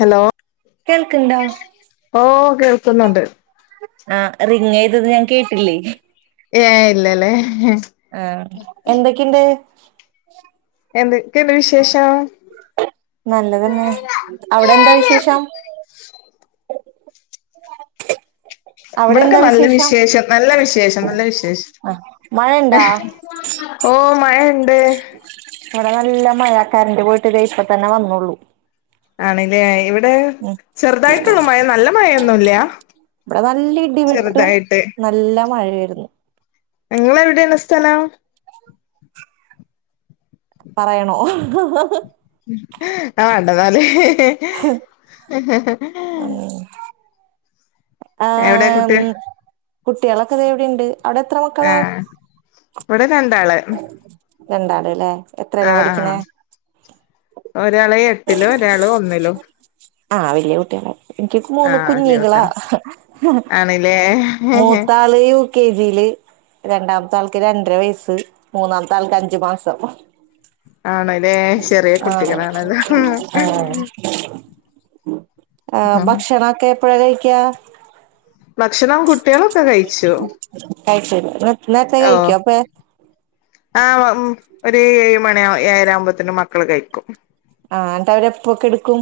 Hello കേൾക്ക്ണ്ടാ ഓഹ് കേൾക്കുന്നുണ്ട്. ആഹ് റിങ്ങയ്തത് ഞാൻ കേട്ടില്ലേ ഏഹ് ഇല്ലല്ലേ ആഹ് എന്തൊക്കെണ്ട് എന്തൊക്കെണ്ട് വിശേഷം നല്ലതന്നെ അവിടെ എന്താ വിശേഷം അവിടെ ഇവിടൊക്കെ എന്താ നല്ല വിശേഷം നല്ല വിശേഷം നല്ല വിശേഷം ആഹ് മഴണ്ടാ ഓഹ് മഴണ്ട് ഇവിടെ നല്ല മഴ കരന്റ് പോയിട്ട് ദേ ഇപ്പ തന്നെ വന്നള്ളൂ ആണ്ല്ലേ ഇവിടെ ഉം ചെറുതായിട്ടൊള്ളു മഴ നല്ല മഴൊന്നുല്ല. ഇബടെ നല്ല ഇടി വെട്ടും നല്ല മഴായിരുന്നു. നിങ്ങളെവിടെണ് സ്ഥലം പറയണോ ആഹ് വാണ്ടന്നാല് ഉം എവിടെ ആഹ് കുട്ടി കുട്ടികളൊക്കെ ഇത് ഇവിടെയുണ്ട്. ആഹ് ഇവടെ രണ്ടാള്. രണ്ടാള് ല്ലേ എത്രേലാ ആഹ് ആഹ് പഠിക്കണേ ആഹ് ഒരാള് എട്ടിലും ഒരാള് ഒന്നിലും. ആഹ് വലിയ കുട്ടികളാ എനിക്ക് ആ മൂന്ന് കുഞ്ഞികളാ ആണല്ലേ മൂത്താള് കെ ജിയില് രണ്ടാമത്തെ ആൾക്ക് രണ്ടര വയസ്സ് മൂന്നാമത്തെ ആൾക്ക് അഞ്ചു മാസം ആണല്ലേ ചെറിയ ആഹ് കുട്ടികളാണല്ലോ ആഹ് ആഹ് ഭക്ഷണൊക്കെ എപ്പഴ കഴിക്ക ഭക്ഷണം കുട്ടികളൊക്കെ കഴിച്ചു. കഴിച്ചു നേരത്തെ കഴിക്കോ അപ്പേ ആഹ് ഉം ഒരു ഏഴ് മണി ഏഴര ആകുമ്പത്തിനും മക്കള് കഴിക്കും. ആഹ് എന്നട്ട് അവരെപ്പൊ കെടുക്കും.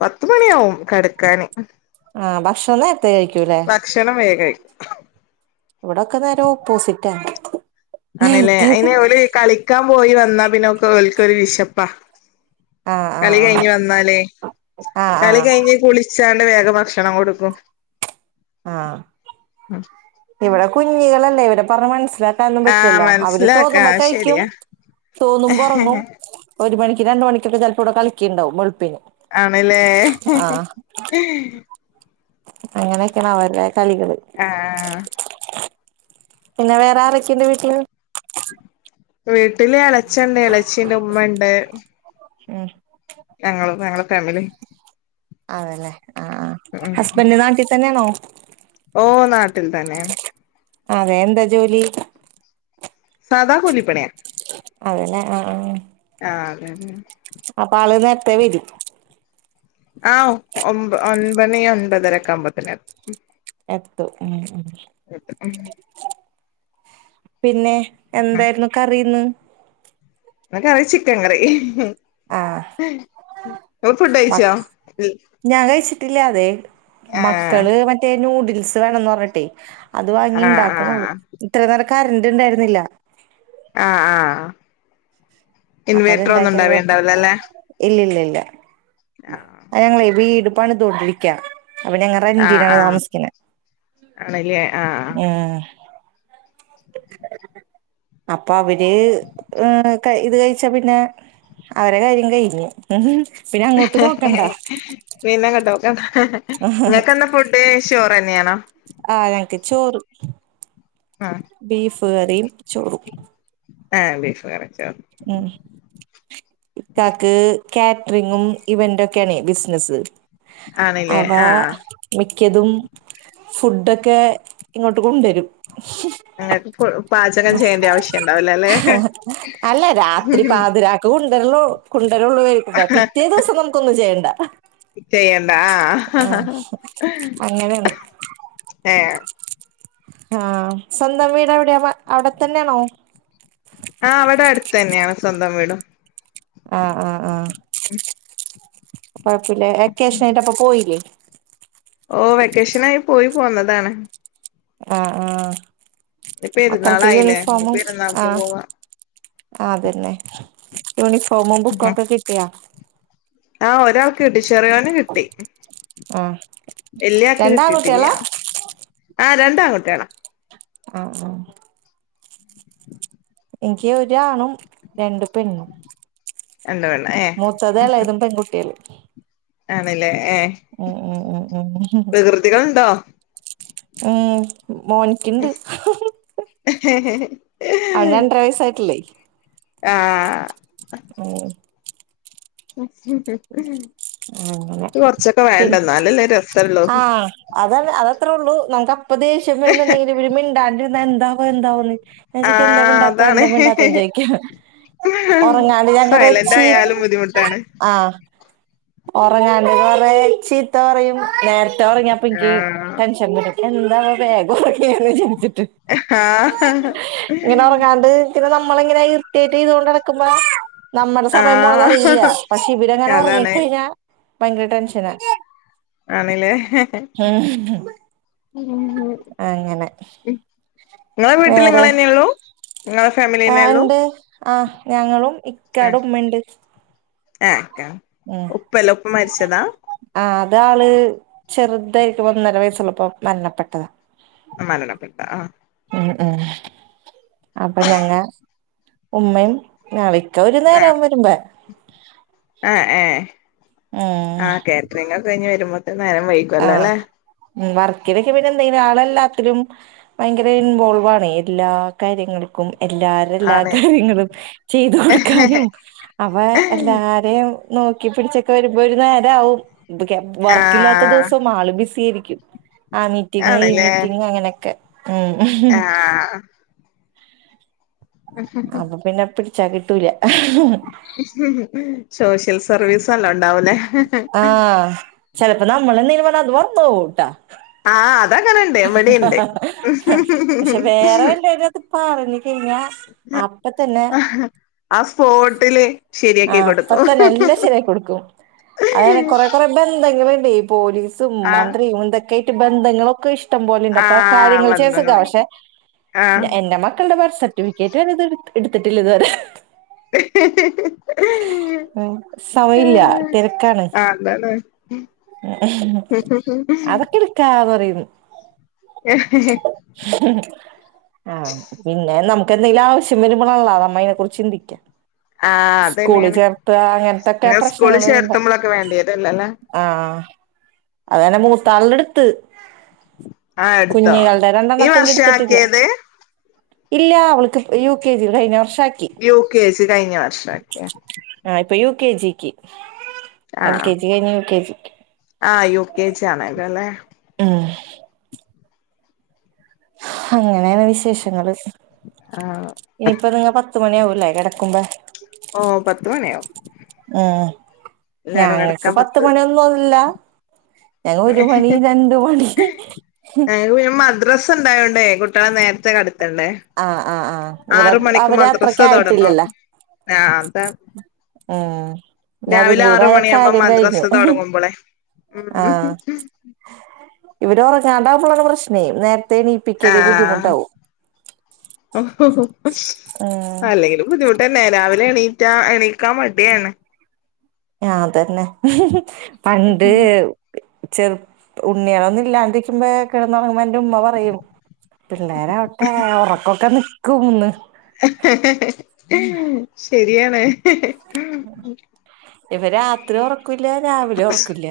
പത്ത് മണിയാവും കടക്കാന്. ആഹ് ഭക്ഷണം നേരത്തെ കഴിക്കൂല്ലേ. ഭക്ഷണം വേം കഴിക്കും. ഇവിടൊക്കെ നേരെ ഓപ്പോസിറ്റാ ആണ്ല്ലേ നേരത്തെ കഴി അയ്ന് ഓല് കളിക്കാൻ പോയി വന്നാ പിന്നൊക്കെ ഓൽക്കൊരു വിശപ്പാ ആഹ് ആഹ് കളി ആഹ് കഴിഞ്ഞ് വന്നാല് ആഹ് കളി ആഹ് കഴിഞ്ഞ് കുളി ച്ചാണ്ട് വേഗം ഭക്ഷണം കൊടുക്കും. ആഹ് ഇവിടെ കുഞ്ഞികളല്ലേ ഇവടെ പറഞ്ഞ മനസ്സില ലാക്കാൻ നൊന്നും ആ പറ്റില്ല അവര് മനസ്സിലാക്കാ തോന്നുമ്പോ അത് കഴിക്കും ശരിയാ തോന്നുമ്പോ ഒറങ്ങും ഒരു മണിക്ക് രണ്ട് മണിക്കൊക്കെ ചെലപ്പോ ഇവടെ കളിക്ക്ണണ്ടാവും വെളുപ്പിന് ആണ്ല്ലേ ആഹ് അങ്ങനെയൊക്കെയാണ് അവരെ കളികൾ. ആഹ് പിന്നെ വേറെ ആരൊക്കെണ്ട് വീട്ടില് വീട്ടില് ഇളച്ചണ്ട് ഇളച്ചിണ്ട് ഉമ്മണ്ട്. ഉം ഞങ്ങള് ഞങ്ങളെ ഫാമിലി അതല്ലെ ആഹ് ആഹ് ഉം ഹസ്ബൻഡ് നാട്ടി തന്നെയാണോ ഓ നാട്ടിൽ തന്നെ അതെ എന്താ ജോലി സാദാ കൂലി പണിയാ അതല്ലെ ആ ഹ്ആഹ് ആ അതെന്നെ അപ്പ ആള് നേരത്തെ വെരും ആഹ് ഒ ഒൻമ്പണി ഒൻപതരക്കമ്പത്തിന് എ എത്തും ഉം പിന്നെ എന്തായിരുന്നു കറി ഇന്ന് ഇന്ന് കറി ചിക്കൻ കറി ആഹ് ങ്ങള് ഫുഡ് മ കഴിച്ചോ ൽ ഞാൻ കഴിച്ചിട്ടില്ല അതെ മക്കള് മറ്റേ നൂഡിൽസ് വേണന്ന് പറഞ്ഞിട്ടെ അത് വാങ്ങി ആഹ് ഇണ്ടാക്ക്ണൊള്ളു ആഹ് ഇത്ര നേരം കറൻ്റ് ണ്ടായിരുന്നില്ല ആഹ് ആഹ് ഇൻവേർട്ടറന്നും ഉണ്ടാവേണ്ടാവില്ല ല്ലേ ഇല്ല ഇല്ലല്ല ഞങ്ങെളെ വീട് പണി തൊടരിക്ക അപ്പൊ ഞങ്ങ ആഹ് റെന്റീനാണ് ആഹ് താമസിക്ക്ണേ ആണല്ലേ ആഹ് ഉം അപ്പൊ അവര് ഹ് ഇത് കഴി ച്ച പിന്നെ അവരെ കാര്യം കഴിഞ്ഞ് പിന്നെ അങ്ങോട്ട് നോക്കണ്ടാ പിന്നെ അങ്ങാട്ടോക്കണ്ട നിങ്ങക്ക്ന്ത ഫുഡ് ചോർ തന്നെയാണോ ആ ഞനക്ക് ചോറ് ആഹ് ബീഫ് കറിയും ചോറും ആഹ് ബീഫ് കറിം ചോറും ഉം ഇക്കാക്ക് കാറ്ററിങ്ങും ഇവൻ്റെക്കെ ആണേ ബിസിനസ് ആണ്ല്ലേ അവാ ആഹ് മിക്കതും ഫുഡൊക്കെ ഇങ്ങോട്ട് കൊണ്ടുവരും ങ്ങക്ക് പാചകം ചെയ്യേണ്ട ആവശ്യുണ്ടാവല ല്ലേ അല്ല രാത്രി പാതിരാക്ക് കുണ്ടരലൂ കൊണ്ടരൊള്ളൂയ് പിറ്റേ ദിവസം നമുക്കൊന്നും ചെയ്യേണ്ട ചെയ്യണ്ടാ ആഹ് ഹ ഹ അങ്ങനെയാണ് ഹഏ ആഹ് സ്വന്തം വീട് എവിടെയാ അവിടെത്തന്നെണോ ആ അവിടെ അടുത്ത് തന്നെയാണ് സ്വന്തം വീടും ആഹ് ആഹ് ആഹ് കൊ ഴപ്പില്ല വെക്കേഷനൊക്കെയിട്ട് പോയില്ലേ ഓ വെക്കേഷനായി പോയി പോന്നതാണ് ആ ആഹ് ഇനി മക്കൾക്ക് പെരുന്നാളായില്ലേ ഇനി യൂണിഫോമും ആ പെരുന്നാൾക്ക് പോവാ ആ അതന്നെ യൂണിഫോമും ബുക്കൊക്കെ കിട്ടിയാ ആ ഒരാൾ കിട്ടി ചെറിയോൻ കി ട്ടി ആഹ് വല്ല്യ ആൾക്ക് കിട്ടിട്ടില്ല രണ്ടാൺകുട്ടികളാ ആ രണ്ടാ ആൺകുട്ടിയാള ആ ആ എനിക്ക് ഒരാണും രണ്ട് പെണ്ണും രണ്ട് പെണ്ണ് ഏ മൂത്തതും എലെതും പെൺകുട്ടിയാള് ആണല്ലേ ഏ ഉം ഉം ഉം ഉം വകൃതികളുണ്ടോ ഉം മോ ന്ക്ക്ണ്ട് അവന് രണ്ടര വയസായിട്ടില്ലേ ആഹ് ആഹ് അങ്ങനെ കൊറച്ചൊക്കെ വേണ്ട എന്നാലല്ലേ രസള്ളോ അത അത അത്രേ ഉള്ളു നമുക്ക് അപ്പ ദേഷ്യം വരുന്നുണ്ടെങ്കിൽ ഇര് മിണ്ടാണ്ടിരുന്ന എന്താവോ എന്താന്ന് ആ മ്മച്ചിക്ക് എന്താമിണ്ടാത്ത എന്താ മിണ്ടാത്ത അതാണ് ചോയിക്ക ഉറങ്ങാണ്ട് ഞാൻ സൈലന്റ് കുറച്ചീ ആയാലും ബുദ്ധിമുട്ടാണ് ആഹ് ഉറങ്ങാണ്ട വറെ ചീത്ത പറയും നേരത്തെ ഉറങ്ങിയപ്പ ഇക്ക് ആഹ് ടെൻഷൻ വരും എന്താണ വേഗം ഉറങ്ങിയത് ചിന്തിച്ചിട്ട് ആഹ് ഇങ്ങനെ ഉറങ്ങാണ്ട് പിന്നെ നമ്മള എങ്ങനെ ഇർട്ടേറ്റ് ചെയ്ത കൊണ്ട് നടക്കുമ്പോ നമ്മുടെ സമയം പോണതറിയില്ല ആഹ് പക്ഷ ഇവരങ്ങാൻ അതാണ് ഉറങ്ങിക്കഴിഞ്ഞാ ഭയങ്കര ടെൻഷനാ ആണ്ല്ലേ മ്മ്ഹ് അങ്ങനെ ഇങ്ങളെ വീട്ടില് വേറെ ഇങ്ങളെന്നെ ഒള്ളൂ ഇങ്ങളെ ഫാമിലിയെന്നെ ആഹ് ഒള്ളൂ ണ്ട് ആഹ് ഞങ്ങളും ഇക്കാട ഉമ്മ ഉണ്ട് ആഹ് ഉപ്പല്ല ഉപ്പ മരിച്ചതാ ആഹ് അത് ആള് ചെറുതായിരിക്കും ഒന്നര വയസ്സുള്ളപ്പോ മരണപ്പെട്ടതാ മരണപ്പെട്ട ഉം ഉം അപ്പൊ ഞങ്ങ ഉമ്മയും നാളിക്ക ഒരു നേരം വരുമ്പോ ഏഹ് ഏഹ് ഉം ആഹ് കാറ്ററിങ്ങക്കൊ കഴിഞ്ഞ് വരുമ്പോ- നേരം വൈക്കുവല്ലോ ആഹ് അല്ലെ ഉം വർക്കയിലൊക്കെ പിന്നെ എന്തെങ്കിലും ആളെല്ലാത്തിലും ഭയങ്കര ഇൻവോൾവ് ആണ് എല്ലാ കാര്യങ്ങൾക്കും എല്ലാർ എല്ലാം ആണ് കാര്യങ്ങളും ചെയ്ത് കൊടുക്കാനും അപ്പോ എല്ലാ നോക്കി പിടിച്ചൊക്കെ വരുമ്പോ ഒരുനേരാവും പ്പോ ക്യാ വർക്കില്ലാത്ത ആഹ് ദിവസം ആള് ബിസി ആയിരിക്കും ആഹ് മീറ്റിംഗ ഈ ആണ്ല്ലേ മീറ്റിംഗ അങ്ങനെയൊക്കെ ഉം ആഹ് അപ്പൊ പിന്നെ പിടിച്ചാ കിട്ടൂല സോഷ്യൽ സർവീസല്ലാം ഉണ്ടാവൂല്ലേ ആഹ് ചെലപ്പോ നമ്മള ന്ത്യൽ പറഞ്ഞാൽ അത് മർന്നോവുട്ടോ ആഹ് അതെങ്ങനെണ്ട് പക്ഷെ വേറെ വല്ലത് പറഞ് കഴിഞ്ഞാൽ ആ സ്ഫോട്ടില് ആഹ് അപ്പത്തെ എല്ലാം ശരിയാക്കി കൊടുക്കും അതന്നെ കൊറെ കുറെ ബന്ധങ്ങളുണ്ട് ഈ പോലീസും ആ മന്ത്രിയും എന്തൊക്കെയ ആയിട്ട് ബന്ധങ്ങളൊക്കെ ഇഷ് ഷ്ടം ആ പോലെണ്ടപ്പ കാര്യങ്ങൾ ചെയ്യാൻ വന്ന് സുഖ പോയി പക്ഷെ ആ എന്റെ മക്കളുടെ ബർസറ്റ് കേറ്റ് ഇത് എടുത്തിട്ടില്ല. ഇതുവരെ ഹഹഹ സമയല്ല തിരക്കാണ്. [unintelligible] ഉം അതൊക്കെ എടുക്കാ പറയും. ഹഹഹാ ഉം ആഹ് പിന്നെ നമുക്ക് എന്തെങ്കിലും ആവശ്യം വരുമ്പോഴള്ള അത അമ്മ അയ്നെ കുറിച്ച് ചിന്തിക്കാം ആഹ് അത് തന്നെയാണ് അങ്ങനത്തൊക്കെ നിങ്ങ സ്കൂളിൽ പ്രശ്നങ്ങൾ വരുമ്പോ ചേർത്തുമ്പോഴൊക്കെ വേണ്ടിയതെല്ലല്ലേ? ആഹ് അതന്നെ മൂത്താാലുടെ എടുത്ത് ആ എടുത്തോ കുഞ്ഞികളുടെ ഈ രണ്ടെണ്ണത്തിന്റെ വർഷം എടുത്തിട്ടില്ല. ആക്കിയത് ഇല്ല അവക്ക് യു കെ ജിയുടെ കഴിഞ്ഞ വർഷം ആക്ക യൂ കേ ജി കഴിഞ്ഞ വർഷാക്കി. ആ ഇപ്പോൾ യു കെ ജിക്ക് എൽ കെ ജി കഴിഞ്ഞ് യു കെ ജി ആഹ് യു കെ ജി ആണല്ലല്ലേ ഉം അങ്ങനെയാണ് വിശേഷങ്ങൾ ആഹ് ഇനിയിപ്പ നിങ്ങ പത്ത് മണിയാവൂല്ലേ കിടക്കുമ്പ? ഓഹ് പത്ത് മണിയാകും. ഉം ഞങ്ങൾക്ക് പത്ത് മണിയൊന്നില്ല. ഞങ്ങൾക്ക് പിന്നെ മദ്രസ് ഉണ്ടായോണ്ടേ കുട്ടികളെ നേരത്തെ കിടത്തണ്ടേ? ആഹ് ആഹ് ആഹ് ഇവിടെ അവര് അത്രക്ക്‌ ആയിട്ടില്ലല്ലോ ആഹ് അതാണ്. ഉം ഇനി അതും രാവിലെ ആർ കൂടായ മണിയാവുമ്പോ കാര്യം മദ്രസ തുടങ്ങുമ്പോളെ ആ ഉം ഇവിടെ ഉറങ്ങാണ്ടകുമ്പോഴാ പ്രശ്നേ നേരത്തെ എണീപ്പിക്കല് ആഹ് ബുദ്ധിമുട്ടാവും. ഉം അല്ലെങ്കിലും ബുദ്ധിമുട്ട തന്നെ രാവിലെ എണീറ്റാ എണീക്കാൻ മടിയാണ്. അതന്നെ പണ്ട് ചെറുപ്പ ഉണ്ണിയാണൊന്നും ഇല്ലാണ്ടിരിക്കുമ്പോ കിടന്നുറങ്ങുമ്പോ എന്റെ ഉമ്മ പറയും പിള്ളേരാവട്ടെ ഉറക്കൊക്കെ നിക്കുന്ന്. ശരിയാണ്. ഇപ്പ രാത്രി ഉറക്കില്ല രാവിലെ ഉറക്കില്ല.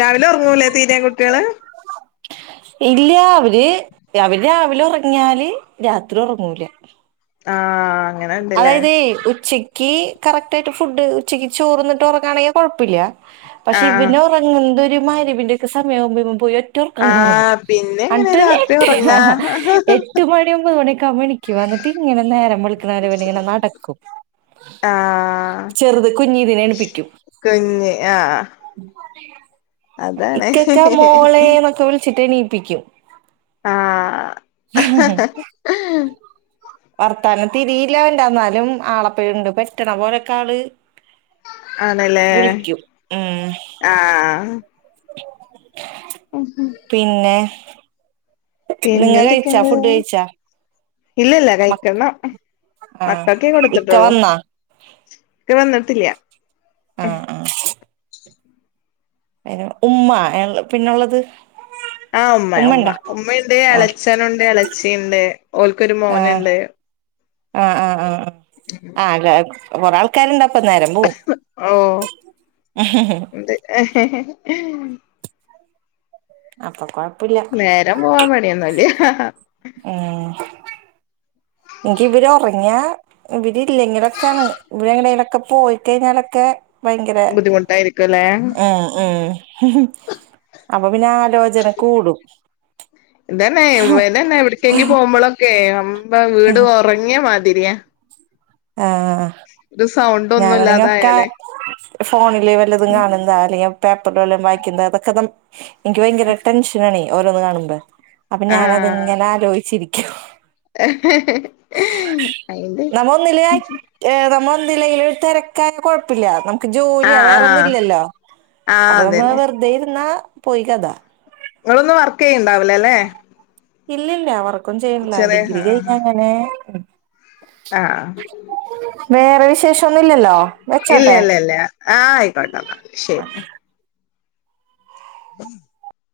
രാവിലെ ഉറങ്ങൂലേ തീരേ കുട്ടികള് ഇല്ല അവര് അവര് രാവിലെ ഉറങ്ങിയാല് രാത്രി ഉറങ്ങൂല. ആഹ് അങ്ങനെ ഉണ്ടല്ലേ അതായതെ ഉച്ചയ്ക്ക് കറക്റ്റ് ആയിട്ട് ഫുഡ് ഉച്ചക്ക് ചോർന്നിട്ട് ഉറങ്ങാണെങ്കിൽ കൊഴപ്പമില്ല. പക്ഷെ ഇവൻ ആഹ് പിന്നെ ഉറങ്ങുന്നൊരു മഗ്‌രിബിന്റെയൊക്കെ സമയാകുമ്പോ പോയി ഒറ്റ ഉറക്കങ്ങ് ഉറങ്ങും. ആഹ് പിന്നെ എങ്ങനെ അങ്ങനെ രാത്രി ഉറങ്ങാ എട്ട് മണി ഒമ്പത് മണിക്കോ ആകുമ്പോ എണീക്കും ഇങ്ങനെ നേരം വെളുക്കാൻ. ഇങ്ങനെ നടക്കും. ആഹ് ചെറുത് കുഞ്ഞതിനെ എണീപ്പിക്കും. കുഞ്ഞ് ആഹ് അതാണ് ഇക്കൊക്ക മോളേ എന്നൊക്കെ വിളിച്ചിട്ട് എണീപ്പിക്കും. ആഹ് വർത്താനം? തിരിയില്ല ഉണ്ടന്നാലും ആളപ്പുണ്ട് പെറ്റണ പോലേക്കെ ആള് ആണല്ലേ വിളിക്കും ഉം ആഹ് ഉം ഉം പിന്നെ നിങ്ങ പിന്നെ കഴിച്ചാ എന്തൊക്കെയണ്ട് ഫുഡ് കഴിച്ചാ ഇല്ലല്ല മക്ക കഴിക്കണം. ആഹ് മക്കളക്കെ ഇക്ക കൊടുത്തിട്ടോള്ളൂ വന്നാ ഇക്ക വന്നിട്ടില്ല. ആഹ് ആഹ് അയ്ൻ ഉമ്മ [unintelligible] പിന്നുള്ളത് ആഹ് ഉമ്മ ഉമ്മ ഉമ്മണ്ടാ ഉമ്മയുണ്ട് ആഹ് ഇളെച്ചനുണ്ട് ഇളച്ചിണ്ട് ഓല്ക്കൊരു ആഹ് മോന്ണ്ട്. ആഹ് ആഹ് ആഹ് ആഹ് അല്ലാ കൊറെ ആൾക്കാര്ണ്ടപ്പം നേരം പോവും. ഓഹ് ഇണ്ട് അപ്പൊ കൊഴപ്പല്ല നേരം പോവാൻ പണിയോന്നുല്ല. ഉം എനിക്കിവരൊർങ്ങ്യാ ഇവരില്ലെങ്കിലൊക്കെണ് ഇവരെ ങ്ങടെലൊക്കെ പോയിക്കഴിഞ്ഞാലെക്കെ ഭയങ്കര ബുദ്ധിമുട്ടായിരിക്കുംല്ലേ ഉം ഉം അപ്പൊ പിന്നെ ആ ഇതെന്നെ ഇവതെന്നെ എവ്ട്ക്കെങ്കി പോവുമ്പളൊ ക്കെ [unintelligible] വീട് ഓർങ്ങ്യെ മാതിര്യാ. ആഹ് സൗണ്ട് ഒന്നും ഞാനാണെങ്കി ഒക്ക ഇല്ലാതായാല് ഫോണില് വല്ലതും കാണുന്നതാ അല്ലെങ്കി പേപ്പറിൽ വല്ലോം വായിക്കുന്നത അതൊക്കെതൻ ഇൻക്ക് ഭയങ്കര ടെൻഷനാണെ ഓരോന്ന് കാണുമ്പോ അപ്പൊ ആഹ് ഞാനത്ങ്ങനെ ആലോയ്ച്ചിരിക്കും. അയിന്റെ [unintelligible] ഏഹ് നമ്മളെന്തെങ്കിലൊരു തെരക്കാണെങ്കില് കൊഴപ്പല്ല. ക്ക് ജോലി ആഹ് ആഹ് വേറൊന്നുല്ലല്ലോ ആഹ് അപ്പൊ ന്നു അതന്നെ വെർതെ ഇര്ന്നാ പോയി കഥ. ഇങ്ങളൊന്നും വർക്കെയ്ണ്ടാവൂല്ല ല്ലേ ഇല്ലല്ല വർക്കൊന്നൂം ചെയ്യണില്ല ചെറിയ ഡിഗ്രി കഴിഞ്ഞങ്ങനെ ആഹ് ആഹ് വേറെ വിശേഷൊന്നുല്ലല്ലോ? ഇല്ല ല്ല ല്ല ആഹ് ആയ്ക്കോട്ടന്ന ശെരി. ഉം [inaudible]